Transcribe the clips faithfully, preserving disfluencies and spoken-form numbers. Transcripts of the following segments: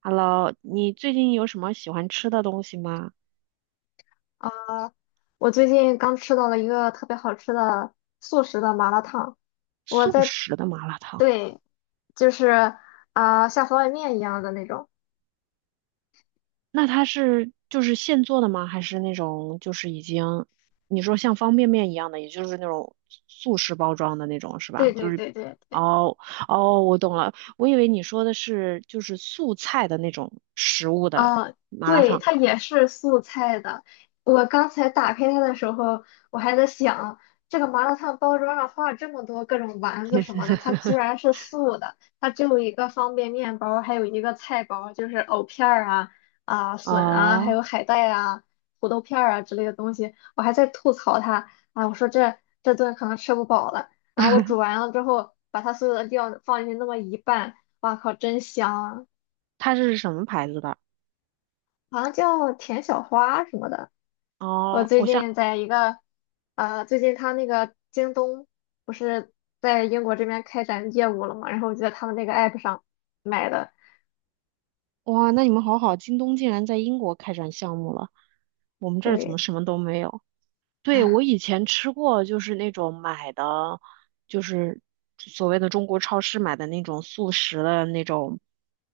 Hello,你最近有什么喜欢吃的东西吗？啊，我最近刚吃到了一个特别好吃的素食的麻辣烫。我速在，食的麻辣烫，对，就是啊，像方便面一样的那种。那它是就是现做的吗？还是那种就是已经你说像方便面一样的，也就是那种速食包装的那种是吧？对就对是对对，哦哦，我懂了，我以为你说的是就是素菜的那种食物的啊，麻辣对，烫。它也是素菜的。我刚才打开它的时候，我还在想，这个麻辣烫包装上画了这么多各种丸子什么的，它居 然是素的。它只有一个方便面包，还有一个菜包，就是藕片儿啊、啊笋啊，还哦，有海带啊、土豆片儿啊之类的东西。我还在吐槽它啊，我说这这顿可能吃不饱了。然后我煮完了之后，把它所有的料放进去那么一拌，哇靠，真香啊！它是什么牌子的？好像叫田小花什么的。我哦，最我想近在一个，呃，最近他那个京东不是在英国这边开展业务了嘛，然后我就在他们那个 app 上买的。哇，那你们好好，京东竟然在英国开展项目了，我们这儿怎么对，什么都没有？对，我以前吃过，就是那种买的，就是所谓的中国超市买的那种速食的那种，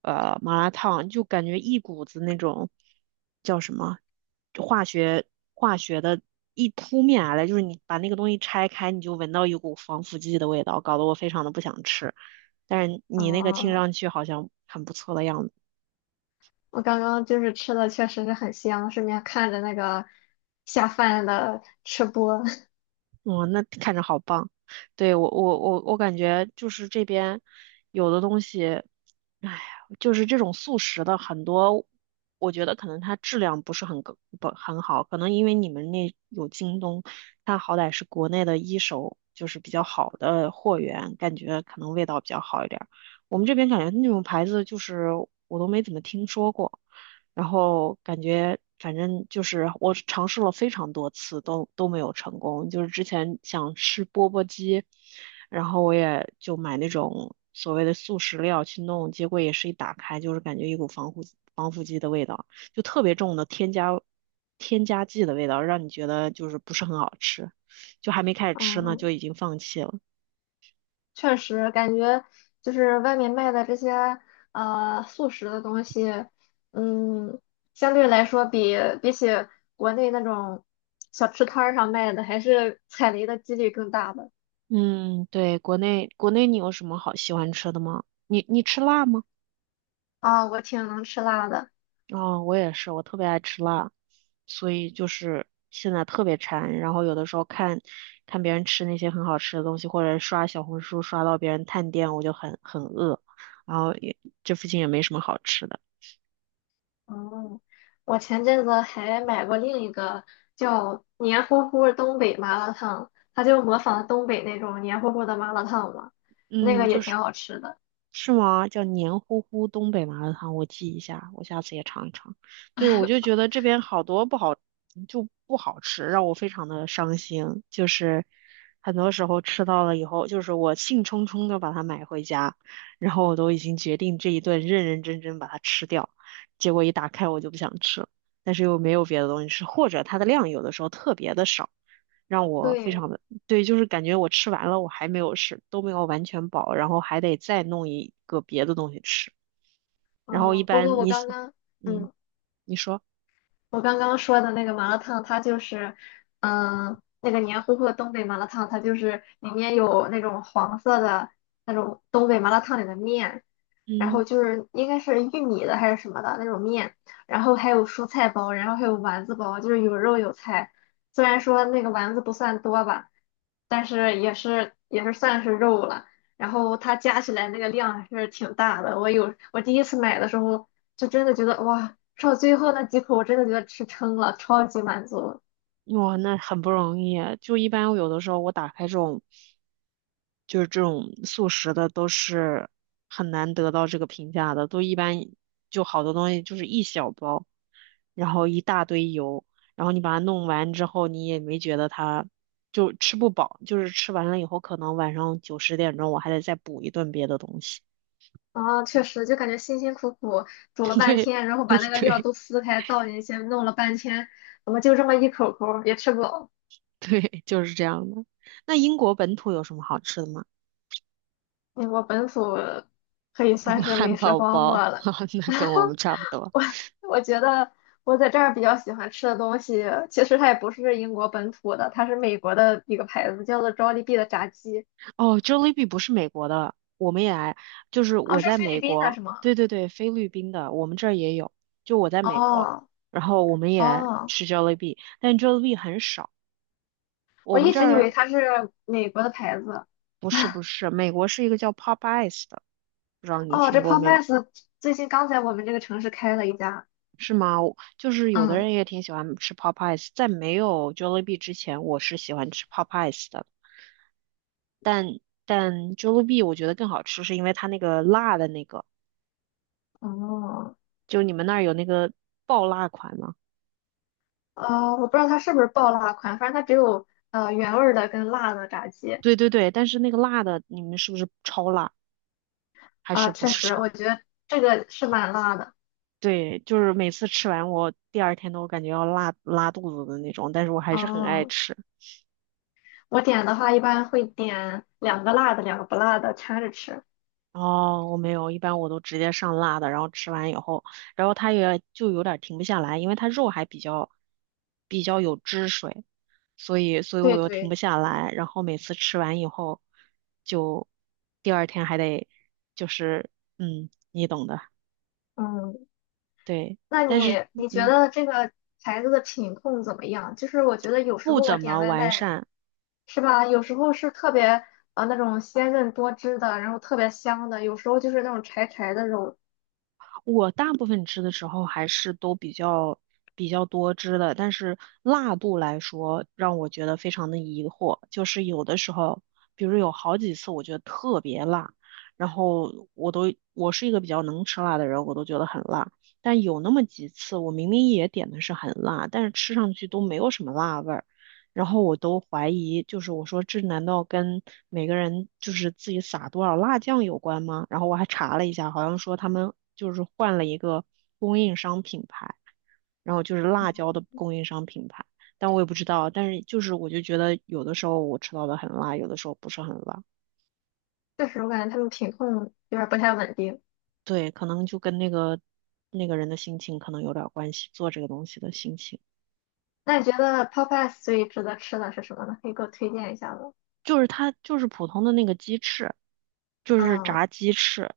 呃，麻辣烫，就感觉一股子那种叫什么化学化学的一扑面而来，就是你把那个东西拆开，你就闻到一股防腐剂的味道，搞得我非常的不想吃。但是你那个听嗯，上去好像很不错的样子。我刚刚就是吃的确实是很香，顺便看着那个下饭的吃播。哇，那看着好棒。对，我我我我感觉就是这边有的东西，哎，就是这种速食的很多，我觉得可能它质量不是很高不很好，可能因为你们那有京东，它好歹是国内的一手，就是比较好的货源，感觉可能味道比较好一点儿。我们这边感觉那种牌子就是我都没怎么听说过。然后感觉反正就是我尝试了非常多次都都没有成功，就是之前想吃钵钵鸡，然后我也就买那种所谓的速食料去弄，结果也是一打开就是感觉一股防腐防腐剂的味道，就特别重的添加添加剂的味道，让你觉得就是不是很好吃，就还没开始 吃呢就嗯，已经放弃了。确实感觉就是外面卖的这些呃速食的东西，嗯，相对来说比比起国内那种小吃摊儿上卖的，还是 踩雷的几率更大的。嗯，对，国内国内你有什么好喜欢吃的吗？你你吃辣吗？啊、我挺能吃辣的。哦，我也是，我特别爱吃辣，所以就是现在特别馋。然后有的时候看看别人吃那些很好吃的东西，或者刷小红书刷到别人探店，我就很很饿。然后也这附近也没什么好吃的。嗯，我前阵子还买过另一个叫黏糊糊东北麻辣烫，它就模仿东北那种黏糊糊的麻辣烫嘛，那嗯，个也就是。挺好吃的。是吗？叫黏糊糊东北麻辣烫，我记一下，我下次也尝一尝。对，我就觉得这边好多不好，就不好吃，让我非常的伤心。就是很多时候吃到了以后，就是我兴冲冲的把它买回家，然后我都已经决定这一顿认认真真把它吃掉，结果一打开我就不想吃了，但是又没有别的东西吃，或者它的量有的时候特别的少。让我非对，常的，对，就是感觉我吃完了，我还没有吃，都没有完全饱，然后还得再弄一个别的东西吃。然后一嗯，不般过我你刚喜刚。嗯，嗯。你说，我刚刚说的那个麻辣烫，它就是，嗯，那个黏糊糊的东北麻辣烫，它就是里面有那种黄色的那种东北麻辣烫里的面，然嗯，后就是应该是玉米的还是什么的那种面，然后还有蔬菜包，然后还有丸子包，就是有肉有菜。虽然说那个丸子不算多吧，但是也是也是算是肉了。然后它加起来那个量还是挺大的。我有我第一次买的时候，就真的觉得哇，吃到最后那几口，我真的觉得吃撑了，超级满足。哇，那很不容易啊就一般有的时候我打开这种，就是这种速食的，都是很难得到这个评价的，都一般就好多东西就是一小包。然后一大堆油，然后你把它弄完之后，你也没觉得它就吃不饱，就是吃完了以后，可能晚上九十点钟我还得再补一顿别的东西。啊，确实，就感觉辛辛苦苦煮 了半对，天，然后 把那个料对，都撕开倒进去，弄了半天，怎么就这么一口口儿也吃不饱？对，就是这样的。那英国本土有什么好吃的吗？嗯，我本土可以算 是汉美食堡荒漠包，了。那跟我们差不多。我我觉得我在这儿比较喜欢吃的东西，其实它也不是英国本土的，它是美国的一个牌子，叫做 Jollibee 的炸鸡。哦，Jollibee 不是美国的，我们也来，就是哦，我是在菲美律宾的国，是吗？对对对，菲律宾的，我们这儿也有，就我在美国，哦然后我们也哦，吃 Jollibee,但 Jollibee 很少。我我们一这直以儿为它是美国的牌子。不是不是，美国是一个叫 Popeyes 的，不知道你哦，这 听过没有？Popeyes 最近刚在我们这个城市开了一家。是吗？我就是有的嗯，人也挺喜欢吃 Popeyes,在没有 Jollibee 之前，我是喜欢吃 Popeyes 的，但 Jollibee 我觉得更好吃，是因为它那个辣的那个，哦，就你们那儿有那个爆辣款吗？呃，我不知道它是不是爆辣款，反正它只有呃原味儿的跟辣的炸鸡。对对对，但是那个辣的，你们是不是超辣还是啊，不确是实，超？我觉得这个是蛮辣的。对，就是每次吃完我第二天都感觉要拉拉肚子的那种，但是我还是很爱哦。吃。我点的话一般会点两个辣的，两个不辣的掺着吃。哦，我没有，一般我都直接上辣的，然后吃完以后，然后它也就有点停不下来，因为它肉还比较比较有汁水，所以所以我对又停不对，下来，然后每次吃完以后，就第二天还得就是嗯，你懂的，嗯，对，那但是你你觉嗯得这个牌子的品控怎么样？就是我觉得有时不候我怎点么外完卖善。是吧，有时候是特别呃那种鲜嫩多汁的，然后特别香的，有时候就是那种柴柴的肉，我大部分吃的时候还是都比较比较多汁的，但是辣度来说，让我觉得非常的疑惑。就是有的时候，比如有好几次我觉得特别辣，然后我都我是一个比较能吃辣的人，我都觉得很辣。但有那么几次，我明明也点的是很辣，但是吃上去都没有什么辣味儿。然后我都怀疑，就是我说这难道跟每个人就是自己撒多少辣酱有关吗？然后我还查了一下，好像说他们就是换了一个供应商品牌，然后就是辣椒的供应商品牌，但我也不知道。但是就是我就觉得有的时候我吃到的很辣，有的时候不是很辣。确实我感觉他们品控有点儿不太稳定。对，可能就跟那个那个人的心情可能有点关系，做这个东西的心情。那你觉得 Popeyes 最值得吃的是什么呢？可以给我推荐一下吗？就是它就是普通的那个鸡翅，就是嗯，炸鸡翅，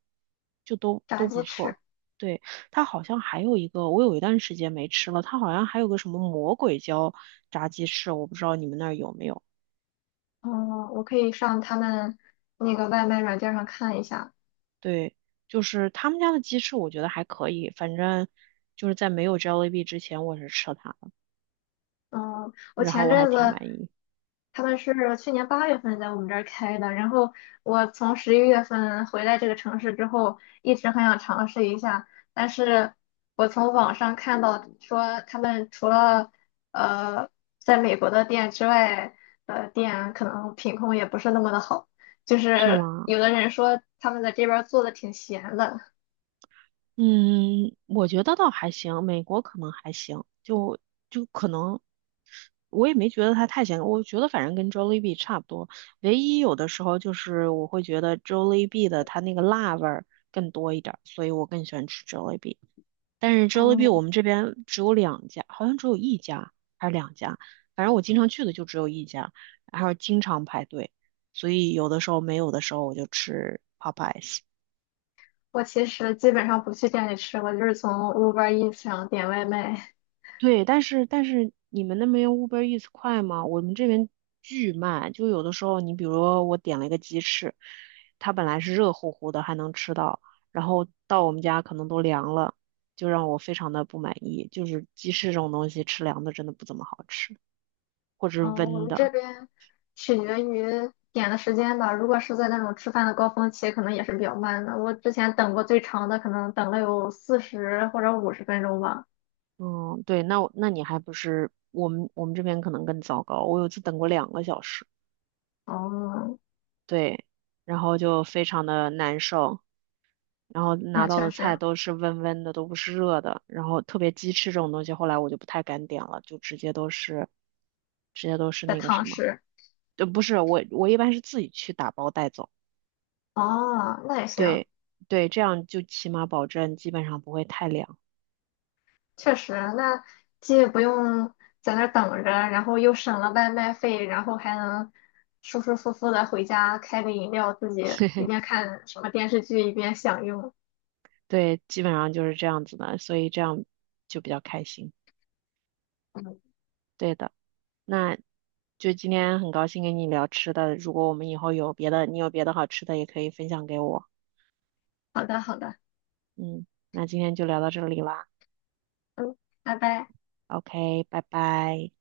就都炸都不鸡错。翅。对，它好像还有一个，我有一段时间没吃了，它好像还有个什么魔鬼椒炸鸡翅，我不知道你们那儿有没有。嗯，我可以上他们那个外卖软件上看一下。对，就是他们家的鸡翅，我觉得还可以，反正就是在没有 j o l l i b 之前，我是吃了它的，嗯，我然后前我还阵挺子满意。他们是去年八月份在我们这儿开的，然后我从十一月份回来这个城市之后，一直很想尝试一下，但是我从网上看到说他们除了呃在美国的店之外的店，可能品控也不是那么的好，就是是吗？有的人说他们在这边儿做的挺闲的。嗯，我觉得倒还行，美国可能还行，就就可能我也没觉得它太咸，我觉得反正跟 Jollibee 差不多。唯一有的时候就是我会觉得 Jollibee 的它那个辣味儿更多一点儿，所以我更喜欢吃 Jollibee。但是 Jollibee 我嗯。们这边只有两家，好像只有一家还是两家，反正我经常去的就只有一家，然后经常排队，所以有的时候没有的时候我就吃我其实基本上不去店里吃，我就是从 Uber Eats 上点外卖。对，但是但是你们那边用 U B E R E A T S 快吗？我们这边巨慢，就有的时候你比如说我点了一个鸡翅，它本来是热乎乎的还能吃到，然后到我们家可能都凉了，就让我非常的不满意。就是鸡翅这种东西吃凉的真的不怎么好吃，或者是嗯，我温们的。这边取决于点的时间吧。如果是在那种吃饭的高峰期，可能也是比较慢的。我之前等过最长的，可能等了有四十或者五十分钟吧。嗯，对，那我那你还不是我们我们这边可能更糟糕，我有一次等过两个小时，哦，对，然后就非常的难受。然后拿那到确的菜实都是温温的，都不是热的。然后特别鸡翅这种东西，后来我就不太敢点了，就直接都是，直接都是在那个什堂么，食。就不是我我一般是自己去打包带走，哦，那也行。对对，这样就起码保证基本上不会太凉，确实，那既不用在那儿等着，然后又省了外卖费，然后还能舒舒服服的回家开个饮料，自己一边看什么电视剧一边享用。对，基本上就是这样子的，所以这样就比较开心，嗯，对的。那就今天很高兴跟你聊吃的，如果我们以后有别的，你有别的好吃的也可以分享给我，好的，好的，嗯，那今天就聊到这里啦。嗯，拜拜。O K,拜拜。